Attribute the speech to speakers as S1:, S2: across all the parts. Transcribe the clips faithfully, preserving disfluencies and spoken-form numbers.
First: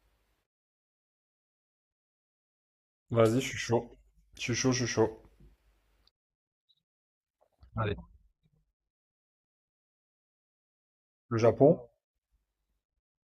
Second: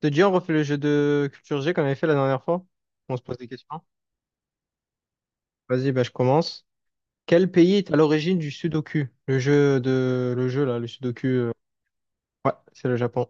S1: Te dis, on refait le jeu de culture G qu'on avait fait la dernière fois. On se pose
S2: Vas-y, je
S1: des
S2: suis
S1: questions.
S2: chaud. Je suis chaud, je suis chaud.
S1: Vas-y, bah, je commence. Quel pays est à
S2: Allez.
S1: l'origine du Sudoku? Le jeu de, le jeu là, le Sudoku.
S2: Le
S1: euh,
S2: Japon?
S1: Ouais, c'est le Japon.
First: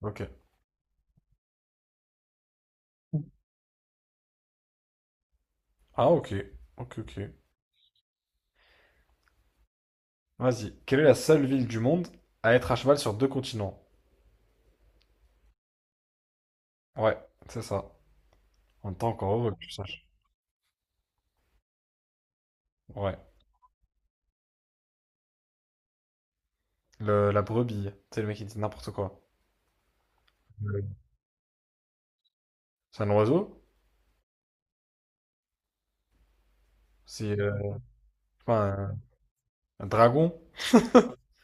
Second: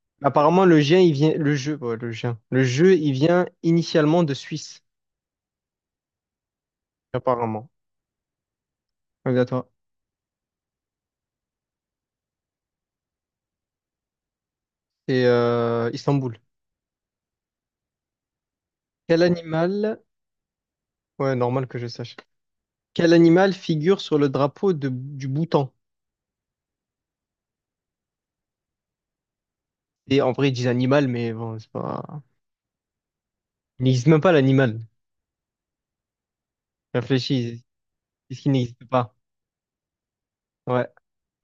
S2: Ok.
S1: Apparemment, le jeu, il vient, le jeu, ouais, le jeu, le jeu, il vient initialement de Suisse.
S2: Ah, ok. Ok, ok.
S1: Apparemment. Regarde toi.
S2: Vas-y. Quelle est la seule ville du monde à être à cheval sur deux continents?
S1: Et euh, Istanbul.
S2: Ouais, c'est ça. On temps
S1: Quel
S2: encore heureux que tu
S1: animal?
S2: saches.
S1: Ouais, normal que je sache. Quel
S2: Ouais.
S1: animal figure sur le drapeau de, du Bhoutan?
S2: Le, la brebis. C'est le mec qui dit n'importe quoi.
S1: Et en vrai, ils disent
S2: Le-
S1: animal, mais bon, c'est pas.
S2: C'est un oiseau?
S1: Il n'existe même pas l'animal.
S2: C'est euh,
S1: Réfléchis,
S2: je
S1: est-ce
S2: sais
S1: qu'il
S2: pas,
S1: n'existe
S2: un,
S1: pas?
S2: un dragon?
S1: Ouais,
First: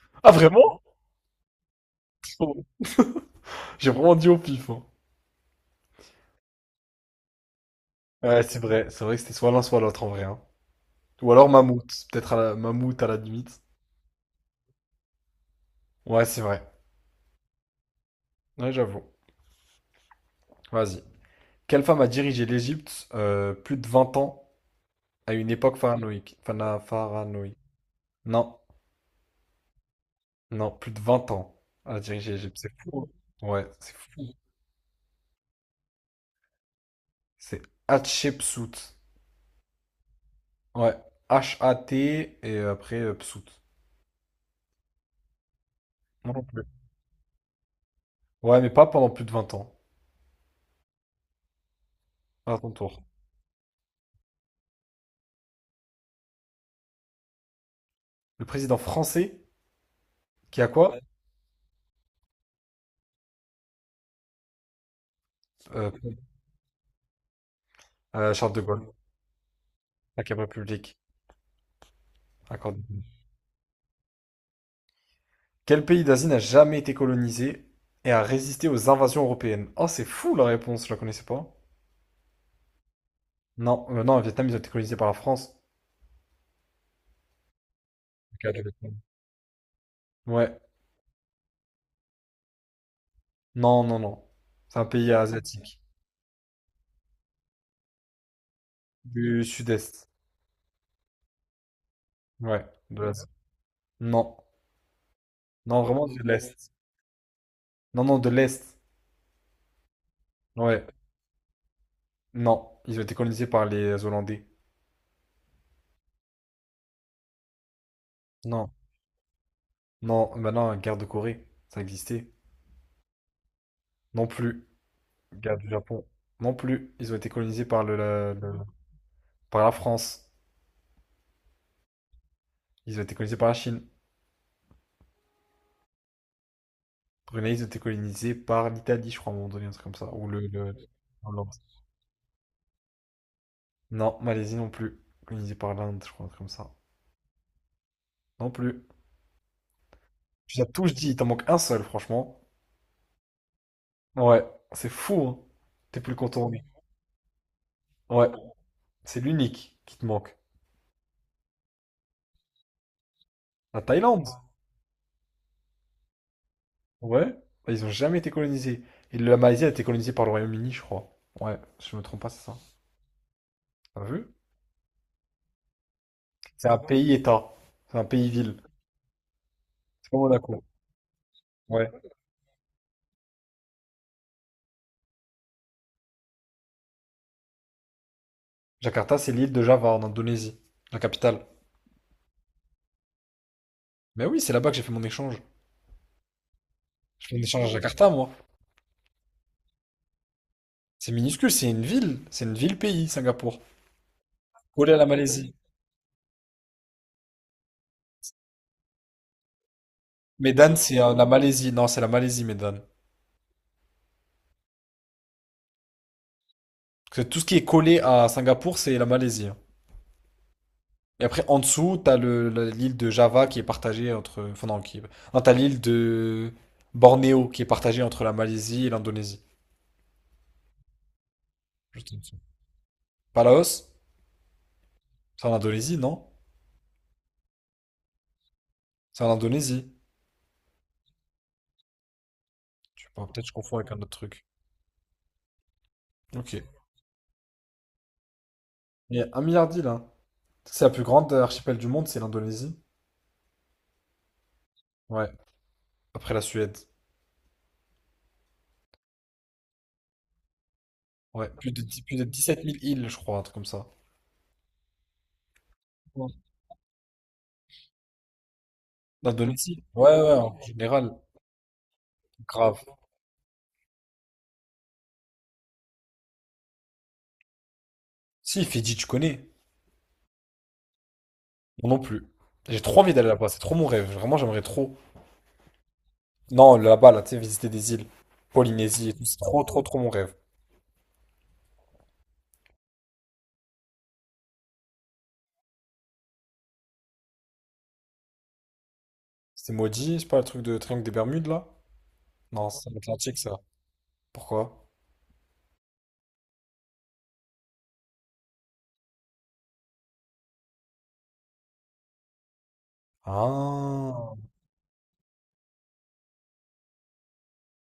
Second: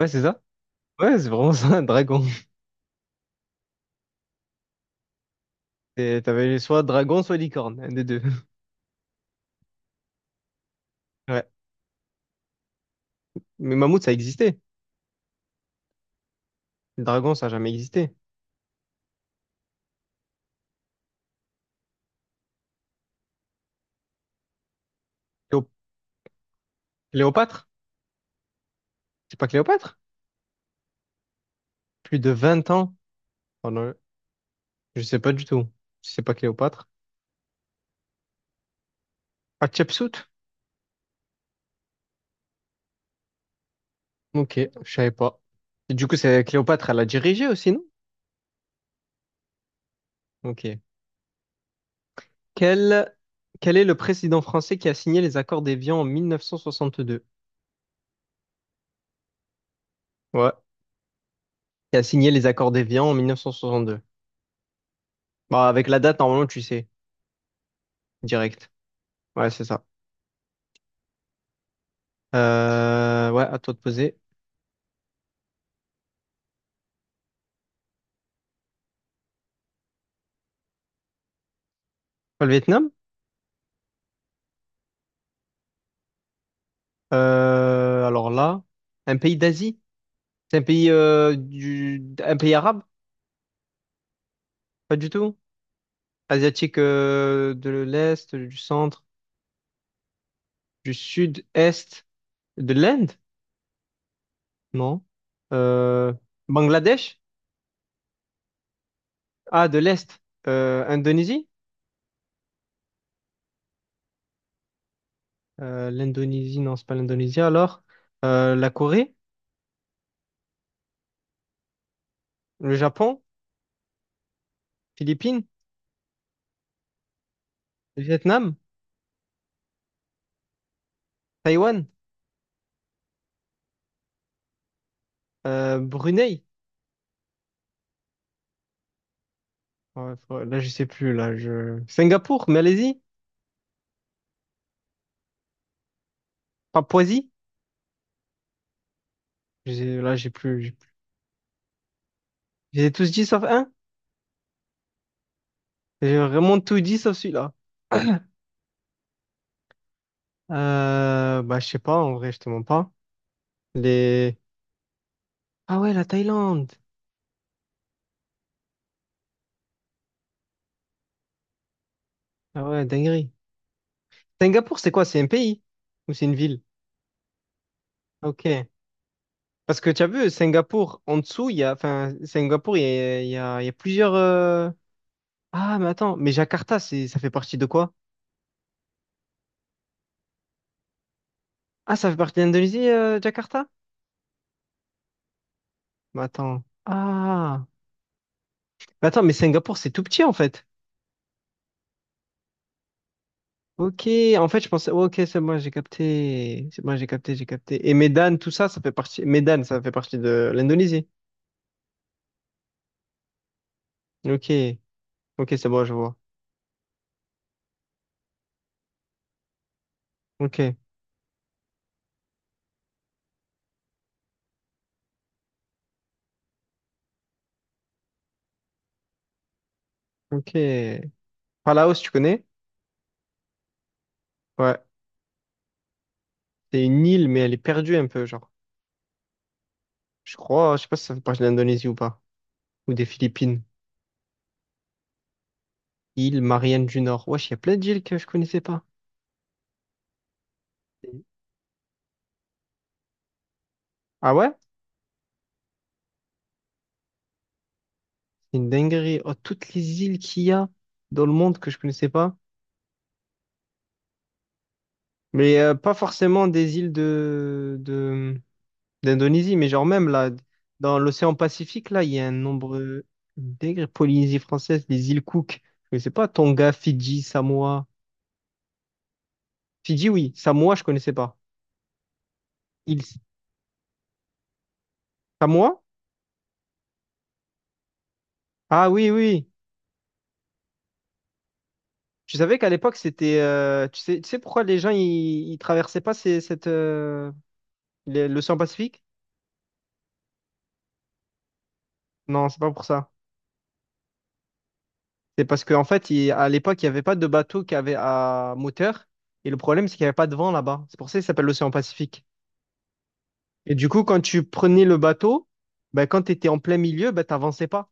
S1: ouais, c'est
S2: Ah,
S1: ça.
S2: vraiment?
S1: Ouais, c'est vraiment ça, un dragon.
S2: J'ai vraiment dit au pif, hein.
S1: Et t'avais soit dragon, soit licorne, un des deux.
S2: Ouais, c'est vrai. C'est vrai que c'était soit l'un, soit l'autre en vrai, hein. Ou
S1: Ouais.
S2: alors mammouth. Peut-être à la, mammouth à la limite.
S1: Mais mammouth, ça existait.
S2: Ouais, c'est vrai.
S1: Le dragon, ça a jamais existé.
S2: Ouais, j'avoue. Vas-y. Quelle femme a dirigé l'Égypte euh, plus de vingt ans à une
S1: Cléo-
S2: époque pharaonique? Phana- pharaonique.
S1: Cléopâtre?
S2: Non,
S1: C'est pas Cléopâtre?
S2: non, plus de vingt ans à
S1: Plus de
S2: diriger l'Égypte.
S1: vingt
S2: C'est
S1: ans.
S2: fou, hein. Ouais,
S1: Oh non,
S2: c'est fou.
S1: je sais pas du tout. C'est pas Cléopâtre.
S2: C'est Hatshepsut.
S1: Hatshepsut?
S2: Ouais, H A T et après euh, Psut.
S1: Ok, je savais pas. Et du coup,
S2: Moi
S1: c'est
S2: non plus.
S1: Cléopâtre, elle a dirigé aussi, non?
S2: Ouais, mais pas pendant plus de vingt ans.
S1: Ok.
S2: À ton tour.
S1: Quel, quel est le président français qui a signé les accords d'Évian en mille neuf cent soixante-deux?
S2: Le président français
S1: Ouais.
S2: qui a quoi?
S1: Qui a signé les accords d'Évian en mille neuf cent soixante-deux. Bah, avec
S2: Euh,
S1: la date, normalement, tu sais,
S2: euh, Charles de
S1: direct.
S2: Gaulle.
S1: Ouais, c'est ça.
S2: Cinquième République. Accordé.
S1: Euh, ouais, à toi de poser.
S2: Quel pays d'Asie n'a jamais été colonisé et a résisté aux invasions européennes? Oh, c'est fou la réponse, je la connaissais pas.
S1: Le Vietnam?
S2: Non, euh, non, le Vietnam, ils ont été colonisés par la France.
S1: Euh, alors
S2: Ok, le cas
S1: là,
S2: du Vietnam.
S1: un pays d'Asie? C'est
S2: Ouais.
S1: un pays euh, du, un pays arabe?
S2: Non, non, non. C'est un
S1: Pas du
S2: pays
S1: tout.
S2: asiatique.
S1: Asiatique euh, de l'Est, du centre,
S2: Du sud-est.
S1: du sud-est,
S2: Ouais,
S1: de
S2: de
S1: l'Inde?
S2: l'Asie. Non.
S1: Non.
S2: Non, vraiment
S1: Euh,
S2: de l'Est.
S1: Bangladesh?
S2: Non, non, de l'Est.
S1: Ah, de l'Est. Euh,
S2: Ouais.
S1: Indonésie?
S2: Non. Ils ont été colonisés par les Hollandais.
S1: Euh, l'Indonésie, non, c'est pas l'Indonésie. Alors, euh, la
S2: Non.
S1: Corée?
S2: Non, maintenant, guerre de Corée. Ça existait.
S1: Le Japon?
S2: Non plus.
S1: Philippines?
S2: Guerre du Japon. Non plus. Ils ont été colonisés par le,
S1: Le
S2: la-
S1: Vietnam?
S2: le- par la France.
S1: Taïwan?
S2: Ils ont été colonisés par la Chine.
S1: Euh, Brunei?
S2: Brunei, ils ont été colonisés par l'Italie, je crois, à un moment donné, un truc comme
S1: Ouais,
S2: ça. Ou le,
S1: faut- là, je
S2: le-
S1: sais plus. Là,
S2: Hollande.
S1: je... Singapour, Malaisie,
S2: Non, Malaisie non plus. Colonisée par l'Inde, je crois, un truc comme ça.
S1: Papouasie.
S2: Non plus.
S1: Je sais- Là, j'ai plus.
S2: Tu as
S1: j'ai
S2: tout
S1: plus-
S2: dit, il t'en manque un seul, franchement.
S1: J'ai tous dit sauf un.
S2: Ouais, c'est fou, hein. T'es
S1: J'ai
S2: plus
S1: vraiment
S2: contourné.
S1: tout dit sauf celui-là.
S2: Ouais, c'est l'unique qui te manque.
S1: Euh, bah, je sais pas, en vrai, je te mens pas.
S2: La Thaïlande?
S1: Les... Ah ouais, la Thaïlande.
S2: Ouais. Bah, ils ont jamais été colonisés. Et la Malaisie a été colonisée par le Royaume-Uni, je crois. Ouais, si je me trompe pas, c'est ça.
S1: Ah ouais, dinguerie.
S2: T'as vu?
S1: Singapour, c'est quoi? C'est un pays? Ou c'est une ville?
S2: C'est un pays-État. C'est un pays-ville.
S1: Ok. Parce que tu as
S2: C'est pas
S1: vu,
S2: Monaco.
S1: Singapour, en dessous, il y a...
S2: Ouais.
S1: Enfin, Singapour, il y a, il y a, il y a plusieurs... euh, ah, mais attends, mais Jakarta, c'est, ça fait partie de quoi?
S2: Jakarta, c'est l'île de Java en Indonésie, la capitale.
S1: Ah, ça fait partie de l'Indonésie, euh, Jakarta?
S2: Mais oui, c'est là-bas que j'ai fait mon échange.
S1: Mais attends.
S2: Je fais mon échange
S1: Ah.
S2: à Jakarta, moi.
S1: Mais attends, mais Singapour, c'est tout petit en fait.
S2: C'est minuscule, c'est une ville. C'est une ville-pays, Singapour.
S1: Ok, en fait, je pensais,
S2: Collé à
S1: ouais,
S2: la
S1: ok, c'est
S2: Malaisie.
S1: moi, j'ai capté. C'est moi, j'ai capté, j'ai capté. Et Medan, tout ça, ça fait partie. Medan, ça fait partie de
S2: Medan, c'est
S1: l'Indonésie.
S2: euh, la Malaisie. Non, c'est la Malaisie, Medan.
S1: Ok, ok, c'est bon, je vois.
S2: Parce que tout ce qui est collé à Singapour, c'est la Malaisie, hein.
S1: Ok,
S2: Et après, en dessous, t'as le, la- l'île de Java qui est partagée entre. Enfin, non, qui. Non, t'as l'île de Bornéo qui est partagée entre la Malaisie et l'Indonésie.
S1: ok. Palaos, tu connais?
S2: Palaos?
S1: Ouais.
S2: C'est en Indonésie, non?
S1: C'est une île, mais elle est perdue un peu, genre.
S2: C'est en Indonésie.
S1: Je crois, je sais pas si ça fait partie de l'Indonésie ou pas. Ou des
S2: Je sais pas, peut-être je
S1: Philippines.
S2: confonds avec un autre truc.
S1: Île
S2: Ok.
S1: Marianne du Nord. Wesh, il y a plein d'îles que je connaissais pas.
S2: Il y a un milliard d'îles, hein. C'est la plus grande archipel du monde, c'est l'Indonésie.
S1: Ah ouais?
S2: Ouais. Après la Suède.
S1: C'est une dinguerie. Oh, toutes les îles qu'il y a dans le
S2: Ouais.
S1: monde que
S2: Plus
S1: je
S2: de, dix-
S1: connaissais
S2: plus de
S1: pas.
S2: dix-sept mille îles, je crois, un truc comme ça.
S1: Mais euh, pas forcément des îles de, de, d'Indonésie, mais
S2: L'Indonésie?
S1: genre même
S2: Ouais,
S1: là,
S2: ouais, en
S1: dans
S2: général,
S1: l'océan Pacifique, là, il y a un
S2: grave.
S1: nombre d'îles Polynésie française, les îles Cook. Je connaissais pas Tonga, Fidji, Samoa.
S2: Si, Fidji, tu connais?
S1: Fidji, oui. Samoa, je connaissais pas.
S2: Moi non plus. J'ai trop
S1: Île
S2: envie d'aller là-bas, c'est trop mon rêve. Vraiment, j'aimerais trop.
S1: Samoa?
S2: Non, là-bas, là, tu sais, visiter des îles.
S1: Ah oui,
S2: Polynésie et tout, c'est
S1: oui.
S2: trop, trop, trop mon rêve.
S1: Tu savais qu'à l'époque, c'était. euh, tu sais, tu sais pourquoi les gens, ils, ils traversaient pas ces- cette, euh, les- l'océan Pacifique?
S2: C'est maudit, c'est pas le truc de Triangle des Bermudes, là?
S1: Non, c'est pas
S2: Non,
S1: pour
S2: c'est
S1: ça.
S2: l'Atlantique, ça. Pourquoi?
S1: C'est parce qu'en fait, il- à l'époque, il n'y avait pas de bateau qui avait à moteur. Et le problème, c'est qu'il n'y avait pas de vent là-bas. C'est pour ça qu'il s'appelle l'océan Pacifique. Et du coup, quand
S2: Ah,
S1: tu prenais le bateau, ben, quand tu étais en plein milieu, ben, tu n'avançais pas.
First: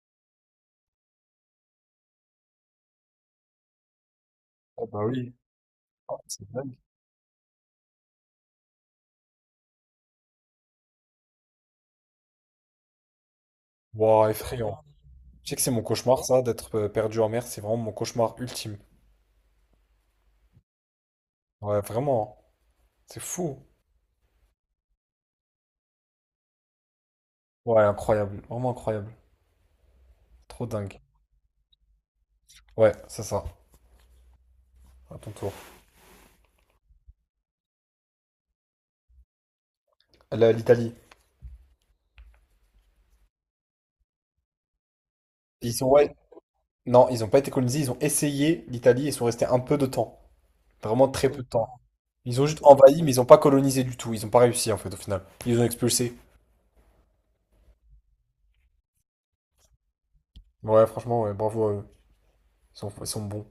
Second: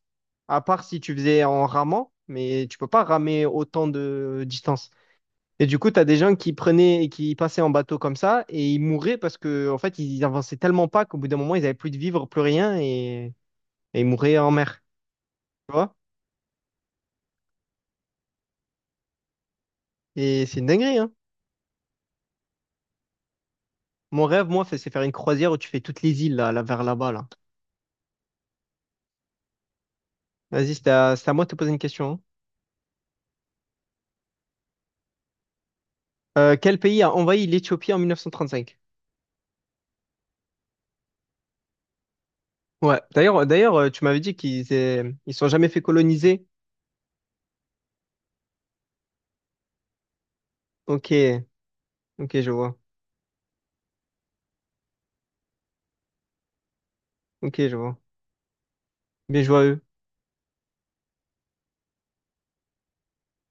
S1: À part si tu faisais en ramant, mais tu peux pas ramer autant de distance.
S2: bah oui.
S1: Et du coup, tu as
S2: Ah,
S1: des gens
S2: c'est
S1: qui
S2: dingue.
S1: prenaient et qui passaient en bateau comme ça et ils mouraient parce que, en fait, ils avançaient tellement pas qu'au bout d'un moment, ils n'avaient plus de vivre, plus rien et, et ils
S2: Wow,
S1: mouraient en mer.
S2: effrayant. Tu sais que c'est
S1: Tu
S2: mon
S1: vois?
S2: cauchemar, ça, d'être euh, perdu en mer, c'est vraiment mon cauchemar ultime.
S1: Et c'est une dinguerie, hein.
S2: Ouais, vraiment, hein. C'est fou.
S1: Mon rêve, moi, c'est c'est faire une croisière où tu fais toutes les îles là, là, vers là-bas, là.
S2: Ouais, incroyable. Vraiment incroyable. Trop
S1: Vas-y, c'est
S2: dingue.
S1: à, c'est à moi de te poser une question. Hein.
S2: Ouais, c'est ça. À ton tour.
S1: Euh, quel pays a envahi l'Éthiopie en mille neuf cent trente-cinq?
S2: La- L'Italie.
S1: Ouais. D'ailleurs, d'ailleurs, euh, tu m'avais dit qu'ils aient- ils sont jamais fait
S2: Ils ont, ouais,
S1: coloniser.
S2: non, ils n'ont pas été colonisés, ils ont essayé l'Italie et sont restés un peu de temps. Vraiment
S1: Ok,
S2: très peu de temps.
S1: ok,
S2: Ils ont
S1: je
S2: juste
S1: vois.
S2: envahi, mais ils n'ont pas colonisé du tout. Ils n'ont pas réussi, en fait, au final. Ils les ont expulsés.
S1: Ok, je vois. Bien joué à eux.
S2: Ouais, franchement, ouais, bravo à eux. Ils sont, ils sont bons.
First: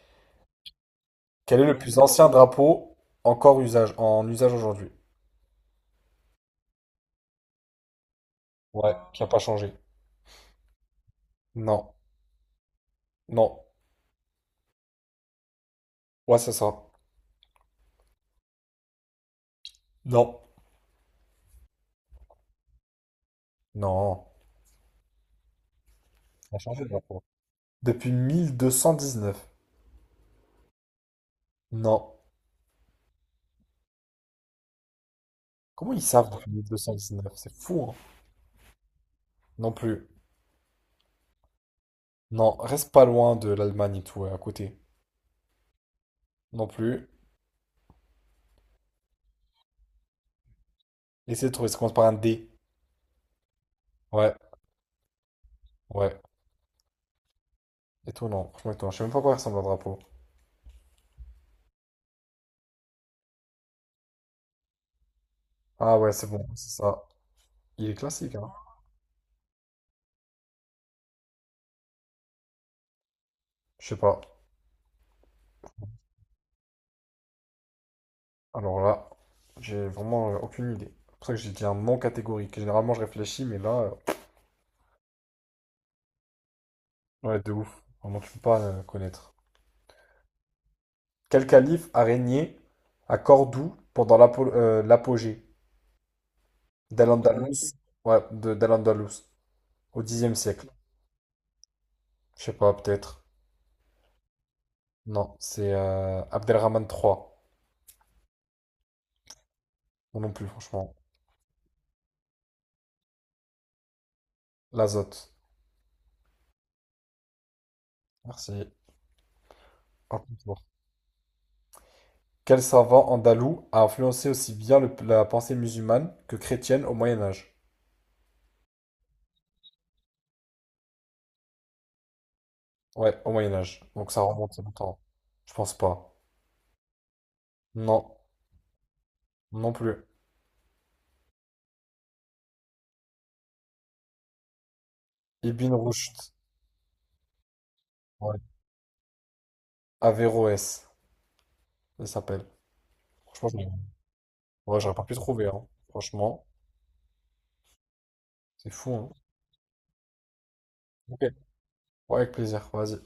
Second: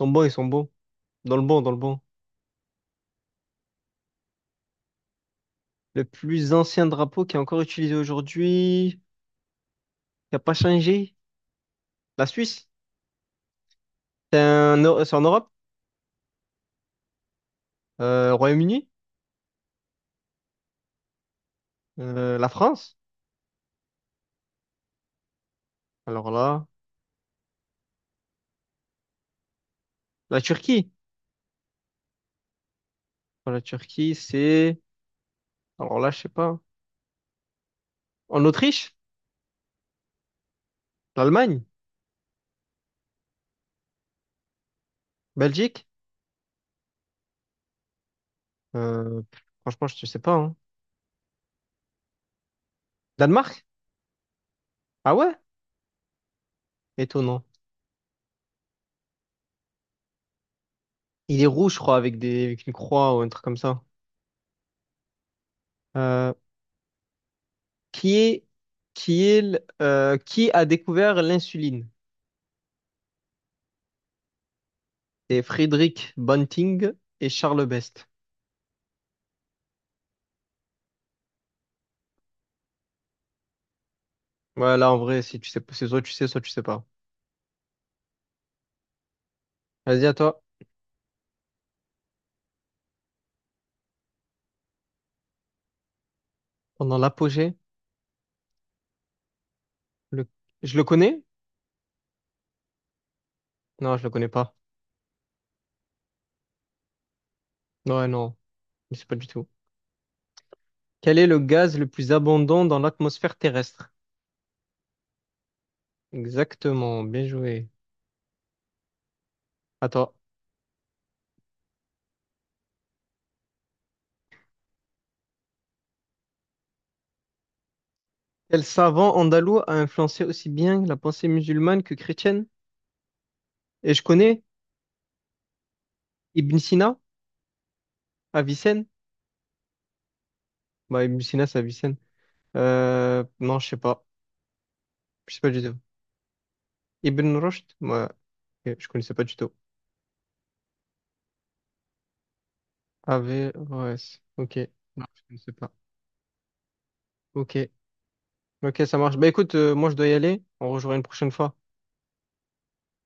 S1: Ils sont bons, ils sont bons. Dans le
S2: Quel
S1: bon,
S2: est
S1: dans
S2: le
S1: le
S2: plus
S1: bon.
S2: ancien drapeau encore usage, en usage aujourd'hui?
S1: Le plus ancien drapeau qui est encore utilisé
S2: Ouais,
S1: aujourd'hui,
S2: qui n'a pas changé.
S1: qui n'a pas changé.
S2: Non,
S1: La Suisse.
S2: non.
S1: C'est un- c'est en Europe.
S2: Ouais, c'est ça.
S1: Euh, Royaume-Uni.
S2: Non.
S1: Euh, la France.
S2: Non.
S1: Alors
S2: Ça a
S1: là,
S2: changé le drapeau. Depuis mille deux cent dix-neuf.
S1: la Turquie.
S2: Non.
S1: Pour la Turquie, c'est
S2: Comment
S1: alors
S2: ils
S1: là, je sais
S2: savent depuis
S1: pas.
S2: mille deux cent dix-neuf? C'est fou, hein.
S1: En Autriche?
S2: Non plus.
S1: L'Allemagne?
S2: Non, reste pas loin de l'Allemagne et tout, ouais, à côté.
S1: Belgique?
S2: Non plus.
S1: Euh, pff, franchement, je sais pas. Hein.
S2: Essaie de trouver, ça commence par un D.
S1: Danemark?
S2: Ouais,
S1: Ah ouais?
S2: ouais.
S1: Étonnant.
S2: Et toi, non, franchement, et toi, je sais même pas à quoi ressemble un drapeau.
S1: Il est rouge, je crois, avec des, avec une croix ou un truc comme ça.
S2: Ah ouais, c'est
S1: Euh,
S2: bon, c'est ça. Il est
S1: qui
S2: classique,
S1: est,
S2: hein.
S1: qui est, l- euh, qui a découvert l'insuline?
S2: Je sais pas.
S1: C'est Friedrich Banting et Charles Best.
S2: Alors là, j'ai vraiment euh, aucune idée. C'est pour ça que j'ai dit un non catégorique. Généralement, je réfléchis, mais là,
S1: Ouais, là, en vrai, si tu sais, pas- c'est soit tu sais, soit tu sais pas.
S2: euh, ouais, de ouf. Vraiment, tu peux pas euh, connaître.
S1: Vas-y, à toi.
S2: Quel calife a régné à Cordoue pendant l'apo- euh, l'apogée
S1: Pendant
S2: dal
S1: l'apogée,
S2: andalus. Ouais, de dal andalus au
S1: le...
S2: dixième siècle.
S1: je le connais?
S2: Je sais pas, peut-être.
S1: Non, je le connais pas.
S2: Non, c'est euh, Abdelrahman trois.
S1: Ouais, non, je sais pas du tout.
S2: Non non plus, franchement.
S1: Quel est le gaz le plus abondant dans l'atmosphère terrestre?
S2: L'azote.
S1: Exactement, bien joué.
S2: Merci.
S1: Attends,
S2: À ton tour. Quel savant andalou a influencé aussi bien le- la pensée musulmane que chrétienne au Moyen Âge?
S1: quel savant andalou a influencé aussi bien la pensée musulmane que chrétienne?
S2: Ouais, au Moyen Âge.
S1: Et je
S2: Donc ça
S1: connais
S2: remonte longtemps. Je pense pas.
S1: Ibn Sina,
S2: Non,
S1: Avicenne.
S2: non plus.
S1: Bah, Ibn Sina, c'est Avicenne. Euh, non, je sais pas. Je sais pas du
S2: Ibn
S1: tout.
S2: Rushd.
S1: Ibn Rushd? Ouais.
S2: Ouais.
S1: Ok, je connaissais pas du tout.
S2: Averroès, il s'appelle. Franchement,
S1: Averroès. Ok.
S2: je, ouais, j'aurais pas
S1: Non,
S2: pu
S1: je
S2: trouver,
S1: connaissais
S2: hein.
S1: pas.
S2: Franchement,
S1: Ok.
S2: c'est
S1: Ok,
S2: fou,
S1: ça
S2: hein.
S1: marche. Bah écoute, euh, moi je dois y aller. On rejoint une
S2: Ok.
S1: prochaine fois.
S2: Ouais, avec plaisir. Vas-y.